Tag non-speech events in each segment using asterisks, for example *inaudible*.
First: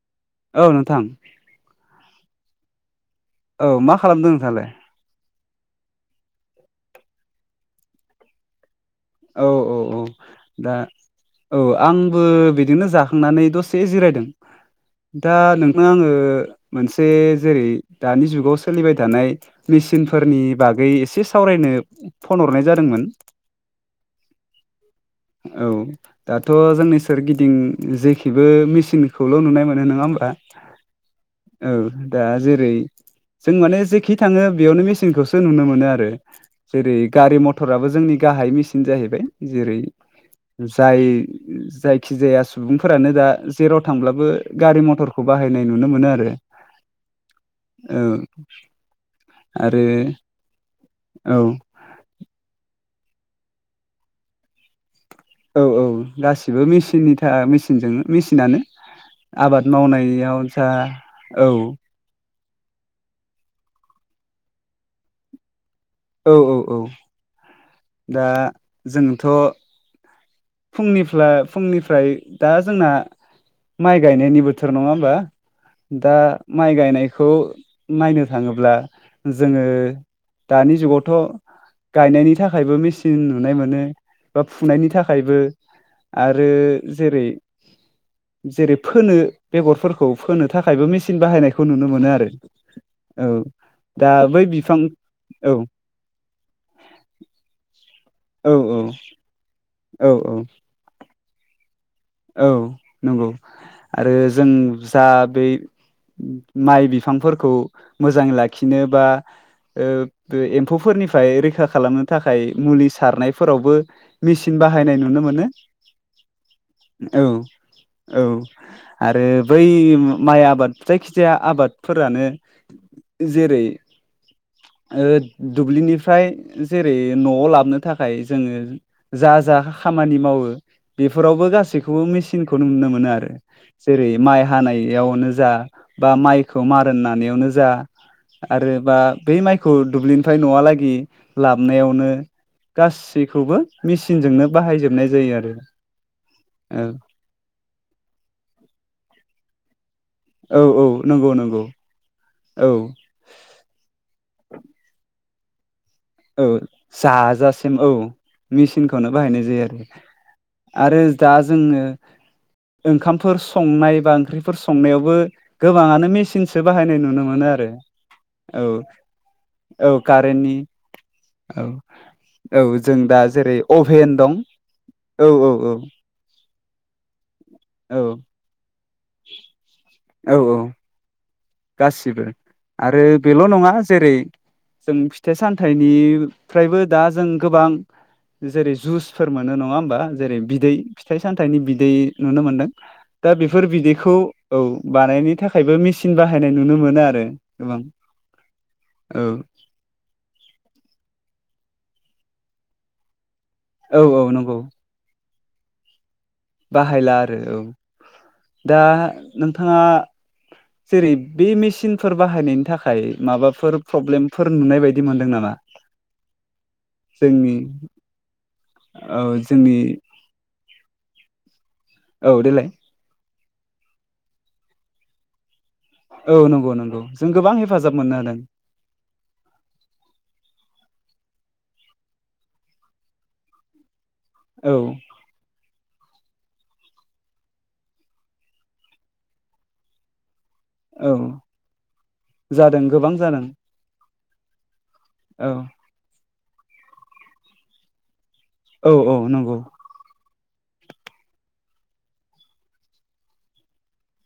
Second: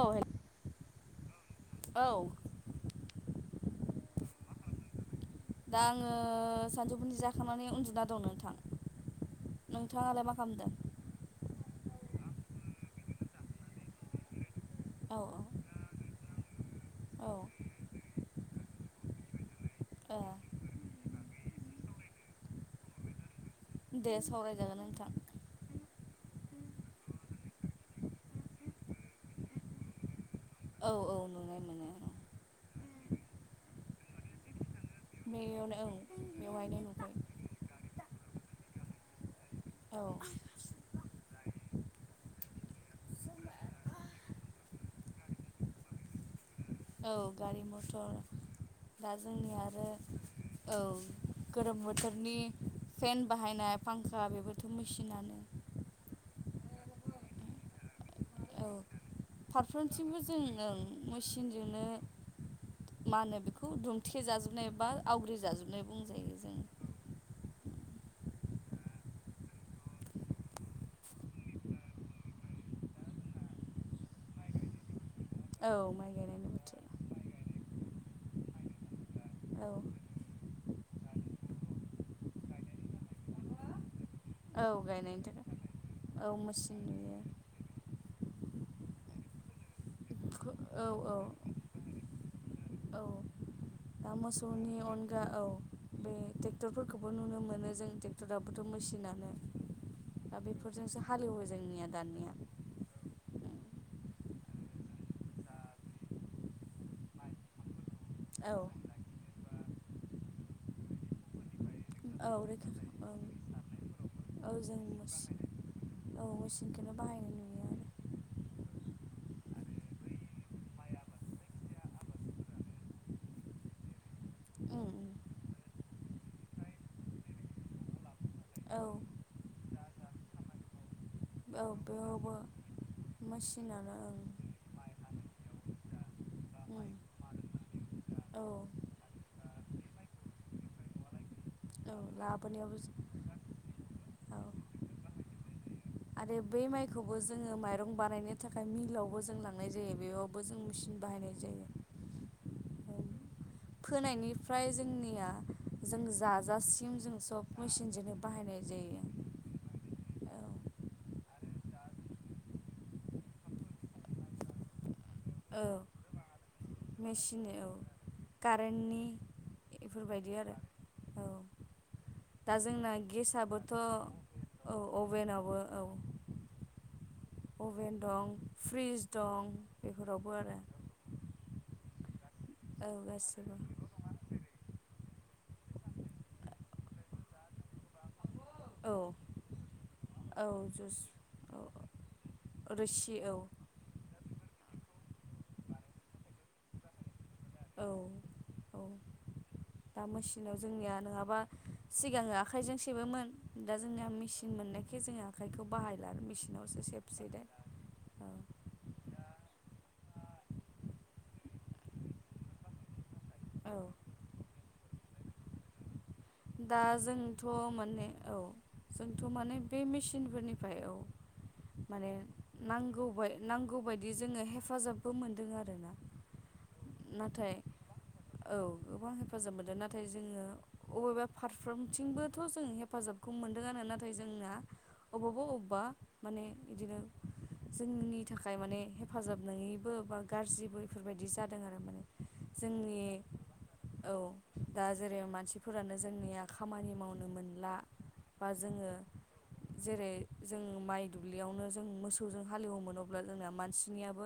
औ औ नोंथां औ। औ मा खालामदों नोंथाङालाय? दा आङो सानजौफुनि जाखांनानै उन्दुना दं नोंथां। औ औ औ नोंथाङालाय मा खालामदों दा औ आंबो बिदिनो जाखांनानै दसे द'से जिरायदों। औ दा नोंथाङा आङो मोनसे औ जेरै दानि जुगाव सोलिबाय थानाय मेसिन औ ए फोरनि बागै एसे सावरायनो फन हरनाय जादोंमोन, दे सावरायजागोन औ नोंथां। दाथ' जोंनि सोरगिदिं जेखिबो मिसिनखौल' नुनाय मोनो नङा होमबा? औ औ नुनाय औ मोनो दा जेरै जों माने जेखि थाङो बेयावनो मेसिनखौ नुनो बेयावनो औ मोनो आरो बेवहायनो जेरै नुबाय गारि मथराबो जोंनि गाहाय मेसिन जाहैबाय जेरै औ जाय जायखिजाया सुबुंफोरानो दा जेराव थांब्लाबो गारि मथरखौ बाहायनाय नुनो मोनो आरो औ गारि औ मथर दा जोंनि आरो औ औ गोलोम बोथोरनि फेन बाहायनाय फांखा बेबोथ' मेसिनानो औ औ गासिबो मेसिननि थाखाय मेसिनजों मेसिनानो औ आबाद फारफ्रोमथिंबो मावनायाव जों जा ओं औ मेचिनजोंनो मा होनो बेखौ दुमथे जाजोबनाय बा आवग्रि जाजोबनाय बुं औ औ औ दा जोंथ' फुंनिफ्राय फुंनिफ्राय दा जोंना माइ गायनायनि बोथोर नङा होमबा? औ माइ दा गायनायनि माइ गायनायखौ नायनो थाङोब्ला जोङो बोथोर दानि जुगावथ' गायनायनि थाखायबो मेसिन नुनाय मोनो बा औ औ फुंनायनि गायनायनि थाखायबो थाखाय औ आरो मेचिन नुयो जेरै जेरै फोनो बेगरफोरखौ फोनो थाखायबो औ औ मेसिन बाहायनायखौ नुनो मोनो आरो औ। दा बै मोसौनि बिफां अनगा औ बे ट्रेक्टरफोरखौबो नुनो मोनो जों औ टेक्टराबोथ' औ मेसिनानो औ औ दा बेफोरजोंसो हालेवो जोंनिया दानिया औ नंगौ आरो जों जा बै माइ बिफांफोरखौ मोजाङै औ लाखिनो बा ओ एम्फौफोरनिफ्राय रैखा खालामनो औ थाखाय रैखा मुलि ओं सारनायफोरावबो औ मेसिन जों बाहायनाय नुनो मोनो औ मेचिनखौनो औ बाहायनाय नुयो औ आरो बै माइ आबाद जायखिजाया आबादफोरानो जेरै ओ दुब्लिनिफ्राय जेरै न'आव लाबोनो थाखाय जोङो आरो औ जा जा खामानि मावो बेफोरावबो औ गासैखौबो बेयावबो मेसिनखौ नुनो मोनो आरो मेचिनानो जेरै माइ हानायावनो जा बा मायखौ ओं उम मारोन नानायावनो जा औ आरोबा बे माय खौ दुब्लिनिफ्राय न'वालागि औ लाबनायावनो लाबोनायावबो गासैखौबो औ मेसिनजोंनो बाहायजोबनाय जायो आरो। आरो बै माइखौबो जोङो माइरं बानायनो थाखाय मिलावबो जों लांनाय जायो। बेयावबो जों औ औ मेचिन नंगौ बाहायनाय नंगौ जायो। औ फोनायनिफ्राय जोंनिया जों औ जाजासिम जों सब जाजासिम औ मेचिनजोंनो बाहायनाय जायो मेसिनखौनो बाहायनाय जायो औ आरो आरो दा जोङो, ओंखामफोर संनाय बा ओंख्रिफोर संनायावबो, औ गोबाङानो मेसिनसो बाहायनाय नुनो मेचिन मोनो आरो औ औ कारेन्टनि औ बेफोरबायदि कारेन्टनि आरो औ दा औ जोंना जों दा जेरै गेसबोथ' अभेन दं औ अभेनावबो औ। अभेन दं फ्रिज दं औ बेफोरावबो आरो। औ गासिबो औ आरो बेल' गासिबो नङा जेरै जों फिथाइ सामथाइनिफ्रायबो दा जों गोबां जेरै औ जुसफोर मोनो नङा हबा जेरै औ बिदै जुस फिथाइ सामथाइनि औ बिदै नुनो मोनदों रोसि दा दा औ बेफोर बिदैखौ औ बानायनो थाखायबो मेचिन बाहायनाय नुनो मोनो आरो गोबां औ औ दा मेसिनाव जोंनिया नङाबा सिगाङो आखाइजों सेबोमोन दा औ जोंना औ मेसिन नंगौ मोननायखाय जोङो आखाइखौ बाहाय लार मेसिनावसो बाहायला सेब सै आरो औ दा नोंथाङा जेरै बे मेसिनफोर बाहायनायनि थाखाय औ माबाफोर प्रब्लेमफोर नुनाय बायदि मोनदों नामा। *unintelligible* दा जोंथ' जोंनि माने औ। जोंथ' औ माने जोंनि बे मेसिनफोरनिफ्राय औ माने औ देलाय नांगौबाय नांगौबायायदि जोङो हेफाजाबबो मोनदों आरोना। औ नंगौ। नंगौ जों नाथाय गोबां हेफाजाब मोननो हादों औ गोबां हेफाजाब मोनदों नाथाय जोङो अबेबा फारफ्रोमथिंबोथ' जों हेफाजाबखौ मोनदोंआ नाथाय जोंना औ अबावबा अबावबा माने बिदिनो जोंनि थाखाय माने हेफाजाब नङैबो बा गाज्रिबो औ बेफोरबायदि जादों आरो माने जादों जोंनि गोबां जादों औ। दा जेरै औ मानसिफोरानो जोंनिया खामानि मावनो मोनला बा जोङो औ औ नंगौ जेरै जों माइ दुब्लियावनो जों मोसौजों हालेवोमोनोब्ला जोंना मानसिनियाबो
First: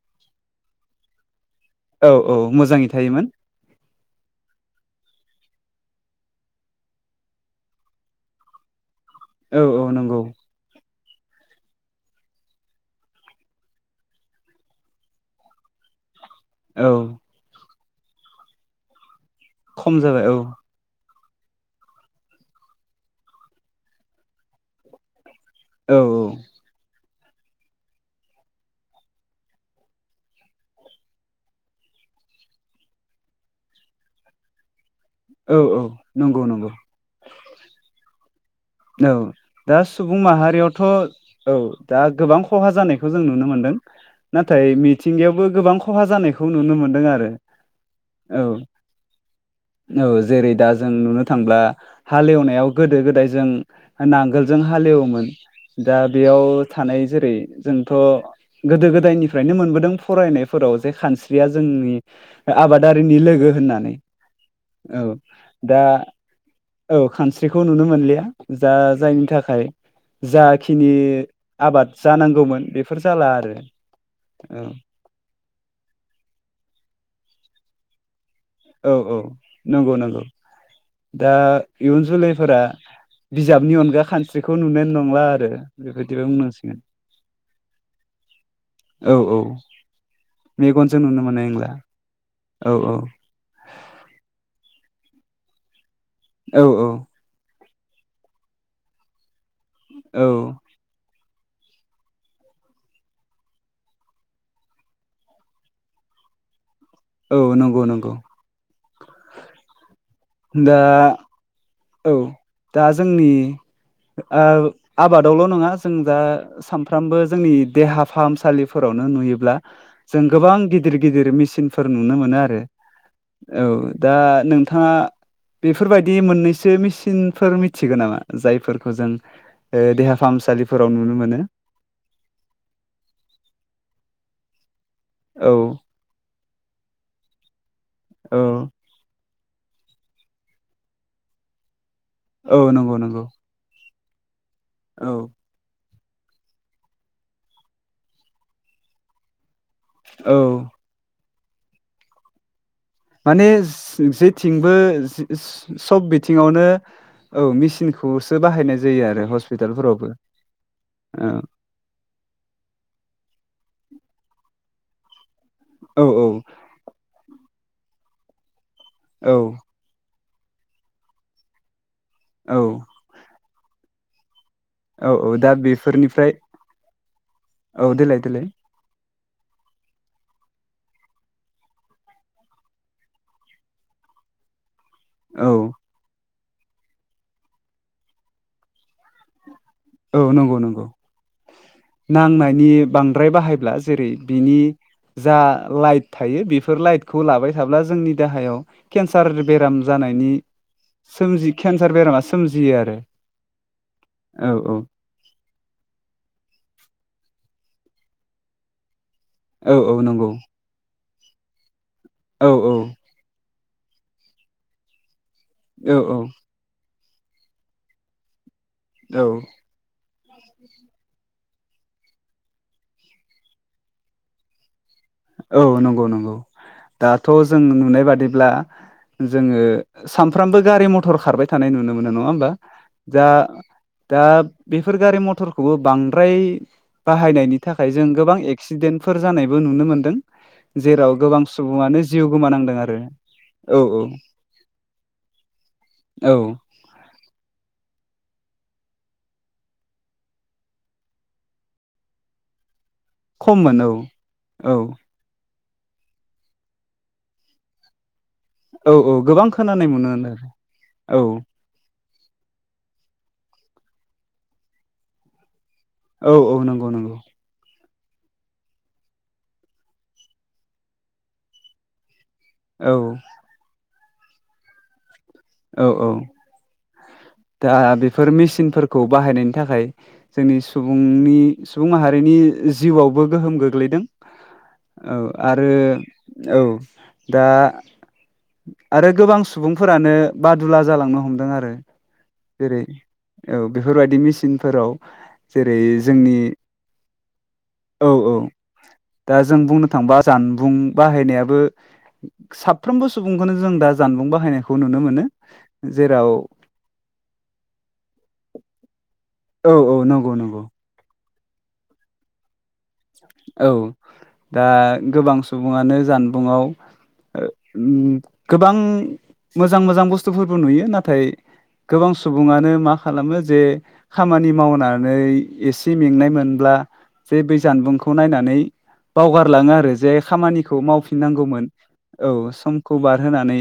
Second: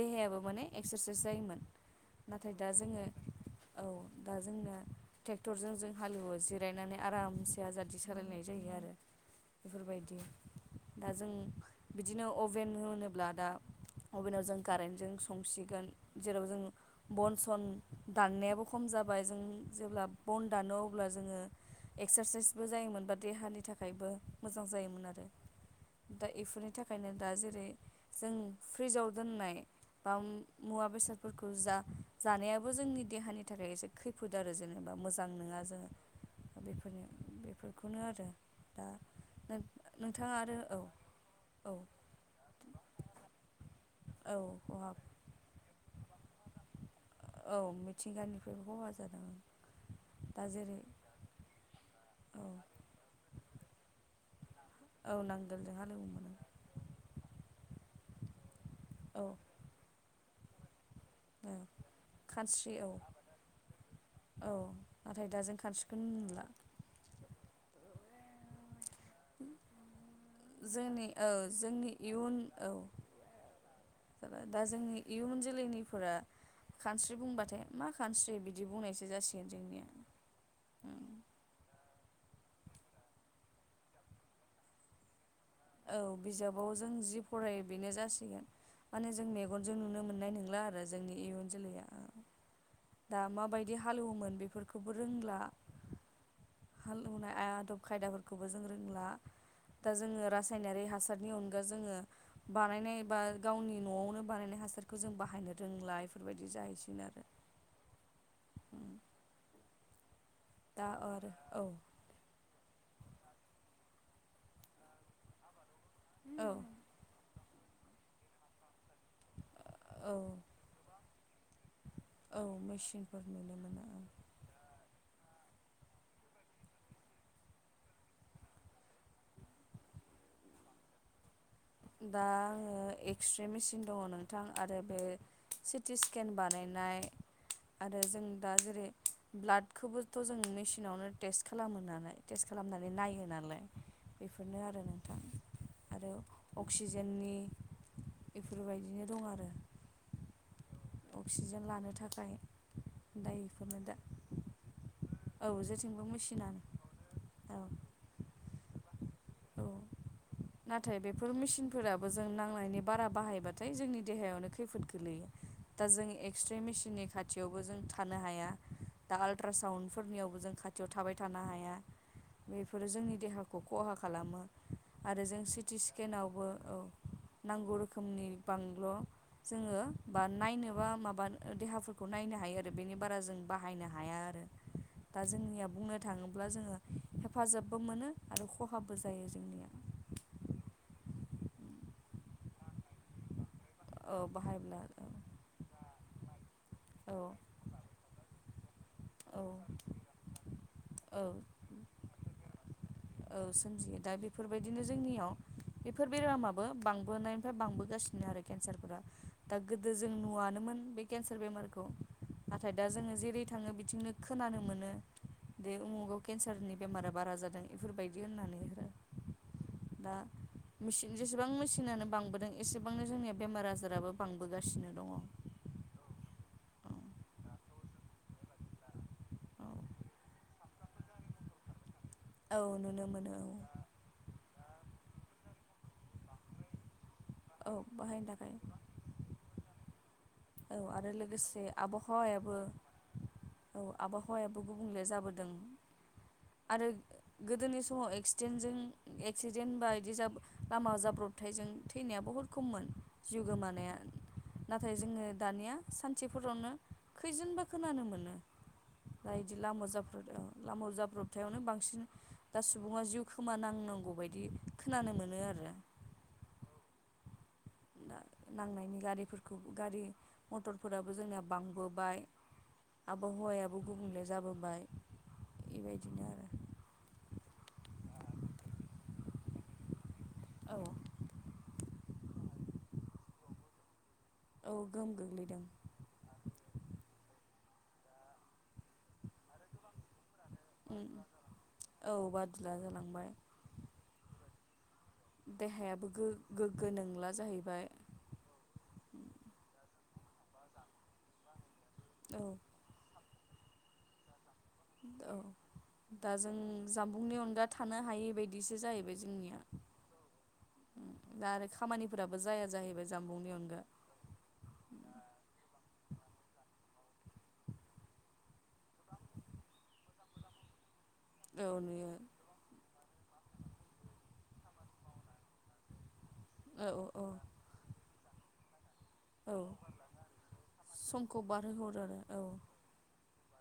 देहायाबो माने एक्सारसाइस जायोमोन। औ औ नाथाय दा मोजाङै जोङो थायोमोन औ दा जोंना ट्रेक्टरजों जों हालेवो जिरायनानै आरामसे आजादि सालायनाय जायो आरो। औ औ बेफोरबायदि नंगौ। दा जों बिदिनो अभेन होनोब्ला दा अभेनाव जों कारेन्टजों संसिगोन। जेराव जों औ बन सन दाननायाबो खम जाबाय जों खम जेब्ला जाबाय औ बन दानो अब्ला जोङो एक्सारसाइसबो जायोमोन बा देहानि थाखायबो मोजां जायोमोन आरो। औ दा औ बेफोरनि थाखायनो दा जेरै जों फ्रिजाव दोननाय बा मुवा बेसादफोरखौ जा जानायाबो जोंनि देहानि थाखाय एसे खैफोद आरो जेनेबा। बा मोजां औ नङा औ जों नंगौ नंगौ बेफोरनो बेफोरखौनो आरो दा औ दा सुबुं नोंथाङा आरो औ माहारियावथ' औ दा गोबां खहा जानायखौ जों नुनो नुनो मोनदों औ नाथाय खहा मिथिंगायावबो गोबां खहा जानायखौ नुनो मोनदों आरो। औ औ मिथिंगानिफ्रायबो खहा जादों। औ जेरै दा जों नुनो थांब्ला औ हालेवनायाव गोदो गोदाय जों नांगोलजों औ हालेवोमोन नांगोलजों दा हालेवोमोन बेयाव थानाय जेरै जोंथ' गोदो औ गोदायनिफ्रायनो मोनबोदों फरायनायफोराव जे खानस्रिया औ जोंनि खानस्रि औ आबादारिनि लोगो होननानै। औ नाथाय दाजों दा खास्रिखोन नुला औ खानस्रिखौ नुनो मोनलिया जा जायनि थाखाय जाखिनि जोंनि औ जोंनि आबाद इयुन जानांगौमोन औ बेफोर जाला आरो दा औ जोंनि इयुन जोलैनिफोरा खानस्रि बुंबाथाय मा खानस्रि बिदि औ बुंनायसो औ जासिगोन जोंनिया नंगौ नंगौ दा। इयुन जोलैफोरा बिजाबनि अनगा खानस्रिखौ नुनाय नंला आर औ बिजाबाव जों जि फरायो बेनो जासिगोन। माने औ जों औ मेगनजों नुनो मोननाय नंला आरो मेगनजों जोंनि नुनो मोननाय इयुन नंला जोलैया औ औ दा माबाय हालौवोमोन बेफोरखौबो रोंला औ औ हालौवनाय आदब। खायदाफोरखौबो जों रोंला दा औ जोङो राज हासारनि अनगा जोङो बानायनाय बा गावनि न'आवनो बानायनाय हासारखौ जों बाहायनो रोंला। दा इफोरबायदि जायैसै औ नंगौ नंगौ। दा आरो औ। औ दा जोंनि ओ आबादावल' नङा। जों दा औ सामफ्रामबो जोंनि देहा फाहामसालिफोरावनो नुयोब्ला। जों औ गोबां गिदिर गिदिर मेसिन फोर नुनो मोनो औ आरो मेचिनफोर नुनो औ मोनो दा नोंथाङा बेफोरबायदि मोननै सो मिसिनफोर मिथिगौ नामा जायफोरखौ जों ओ देहा फाहामसालिफोराव नुनो मोनो। दा आङो एक्सरे मेसिन दङ नोंथां आरो बे औ सिटि स्केन बानायनाय आरो जों औ दा जेरै ब्लाड। खौबोथ' जों मेसिनावनो टेस्ट खालामो नालाय टेस्ट औ खालामनानै नंगौ नंगौ नायो नालाय। बेनो आरो औ नोंथां आरो अक्सिजेननि बेफोरबायदिनो दं आरो औ अक्सिजेन लानो थाखाय दा माने बेफोरनो दा जेथिंबो औ जेथिंबो सब मेसिनानो बिथिङावनो औ मेसिनखौसो बाहायनाय जायो आरो औ हस्पिटालफोरावबो। नाथाय बेफोर औ मेसिनफोराबो जों नांनायनि बारा बाहायबाथाय जोंनि देहायावनो खैफोद। गोलैयो दा औ जों औ एक्सरे मेसिननि खाथियावबो जों थानो हाया। दा औ आल्ट्रा साउन्डफोरनियावबो जों खाथियाव थाबाय थानो हाया। औ बेफोरो जोंनि देहाखौ खहा खालामो। औ आरो औ जों दा सिटि बेफोरनिफ्राय स्केनावबो औ नांगौ औ देलाय रोखोमनि देलाय बांल'। जोङो बा नायनोबा माबा देहाफोरखौ नायनो हायो। आरो बेनि बारा जों बाहायनो हाया आरो *inaudible* दा औ जोंनिया बुंनो थाङोब्ला जोङो हेफाजाबबो मोनो आरो खहाबो जायो जोंनिया औ नंगौ नंगौ नांनायनि बांद्राय बाहाय ब्ला जेरै औ बिनि बाहायब्ला जा लाइट थायो बेफोर औ लाइटखौ लाबाय थाब्ला जोंनि देहायाव केन्सार औ बेराम जानायनि औ सोमजि केन्सार बेरामा सोमजियो आरो सोमजियो दा बेफोरो औ औ बेबायदिनो जोंनियाव बेफोर बेरामाबो बांबोनायनिफ्राय बांबोगासिनो आरो केन्सारफोरा दा औ गोदो औ जों नंगौ नुआानोमोन बे केन्सार बेमारखौ औ नाथाय दा औ जोङो जेरै थाङो बिथिंनो खोनानो मोनो दे औ उमुगाव केन्सारनि बेमारा बारा जादों बेफोरबायदि होननानै औ दा मेसिन जेसेबां मेसिनानो बांबोदों एसेबांनो जोंनिया बेमार आजाराबो बांबोगासिनो दङ। औ नंगौ नंगौ दाथ' जों नुनाय बादिब्ला जोङो औ सामफ्रामबो गारि मथर खारबाय थानाय नुनो। मोनो नङा होमबा औ नुनो दा मोनो औ दा बेफोर गारि मथरखौबो बांद्राय बाहायनायनि औ थाखाय जों बाहायनो गोबां थाखाय एक्सिडेन्टफोर जानायबो नुनो मोन्दों। औ आरो जेराव गोबां लोगोसे सुबुङानो जिउ आबहावायाबो गोमानांदों आरो। औ आबहावायाबो गुबुंले जाबोदों औ आरो गोदोनि समाव एक्सिडेन्टजों एक्सिडेन्ट बा बिदि जाब लामा जाब्रबथायजों थैनाया बहुद खममोन। जिउ खममोन औ गोमानाया औ नाथाय जोङो दानिया सानसेफोरावनो खैजोनबा खोनानो मोनो। औ औ दाय गोबां बिदि लामा खोनानाय मोनो जाब्र आरो लामा औ जाब्रबथायावनो बांसिन दा सुबुङा जिउ खोमानांनांगौ बायदि खोनानो मोनो आरो। औ औ नंगौ नंगौ। दा नांनायनि गारिफोरखौ गारि मटरफोराबो जोंनिया बांबोबाय। औ आबहावायाबो गुबुंले जाबोबाय। औ औ बेबायदिनो आरो। दा बेफोर मेसिनफोरखौ बाहायनायनि थाखाय जोंनि आरो औ सुबुंनि सुबुं माहारिनि जिउआवबो गोहोम गोग्लैदों। गोहोम औ गोग्लैदों आरो औ दा आरो गोबां सुबुंफोरानो बादुला उम जालांनो हमदों आरो औ बादुला जेरै जालांबाय औ बेफोरबायदि मेसिनफोराव जेरै देहायाबो जोंनि गो-गोग्गो नंला। जाहैबाय औ औ दा जों बुंनो थांबा जानबुं बाहायनायाबो औ साफ्रोमबो सुबुंखौनो जों दा जानबुं बाहायनायखौ नुनो मोनो औ जेराव दा जों जामबुंनि अनगा थानो हायै बदिसो जाहैबाय जोंनि औ औ नंगौ नंगौ। दा आरो खामानिफोराबो जाया जाहैबाय। जामबुंनि औ अनगा दा गोबां सुबुङानो जानबुंआव ओ उम गोबां मोजां मोजां बुस्थुफोरबो नुयो नाथ नाथाय औ गोबां नुयो सुबुङानो मा खालामो जे खामानि मावनानै एसे मेंनाय मोन नब्ला औ औ जे बै जानबुंखौ नायनानै औ बावगारलाङो आरो जे खामानिखौ समखौ मावफिननांगौमोन बारहोहरो औ आरो समखौ बारहोनानै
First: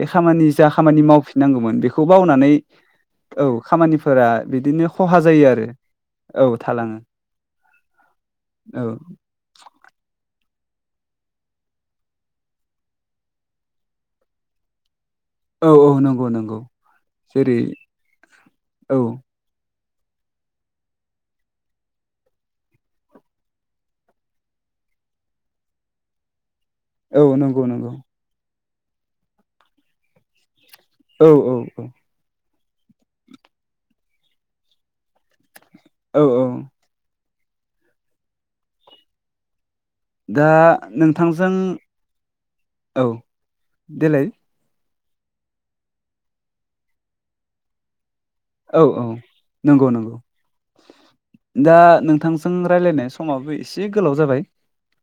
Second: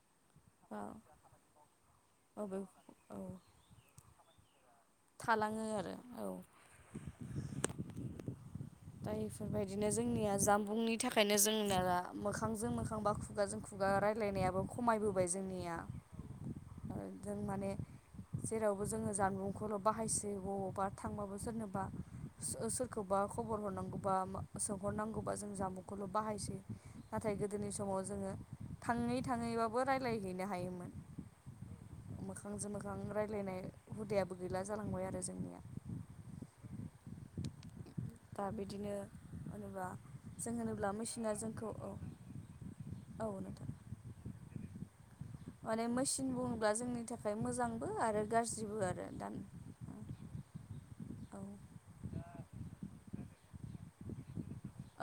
बे खामानि जा औ खामानि मावफिननांगौमोन बेखौ औ बावनानै बे औ खामानिफोरा बिदिनो खहा जायो आरो औ थालाङो। औ दा इफोरबायदिनो जोंनिया जानबुंनि थाखायनो जोंना मोखांजों मोखां बा खुगाजों खुगा राय्लायनायाबो खमायबो औ जोंनिया औ नंगौ नंगौ जों जेरै माने जेरावबो औ जोङो जानबुं ल' बाहायसै बबावबा थांबाबो सोरनोबा सोरखौबा खबर हरनांगौबा सोंहरनांगौबा जों जामबुंखौल' बाहायसै। औ नाथाय नंगौ गोदोनि नंगौ समाव जोङो थाङै थाङैबाबो रायज्लायहैनो हायोमोन। औ औ औ। मोखांजों मोखां रायज्लायनाय हुदायाबो गैला जालांबाय आरो जोंनिया। औ औ। दा बिदिनो होनोबा दा नोंथांजों औ देलाय माने मेसिन बुङोब्ला जोंनि थाखाय मोजांबो आरो गाज्रिबो औ औ आरो दा नंगौ औ नंगौ। दा नोंथांजों राय्लायनाय समाबो एसे गोलाव जाबाय।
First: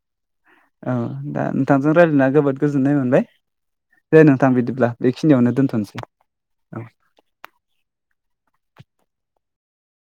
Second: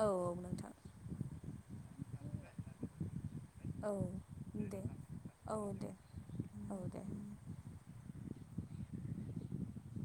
औ औ नोंथां। औ दा नोंथांजों रायज्लायना जोबोद गोजोन्नाय मोनबाय। औ दे नोंथां दे बिदिब्ला बेखिनियावनो औ दे दोनथ'नोसै औ।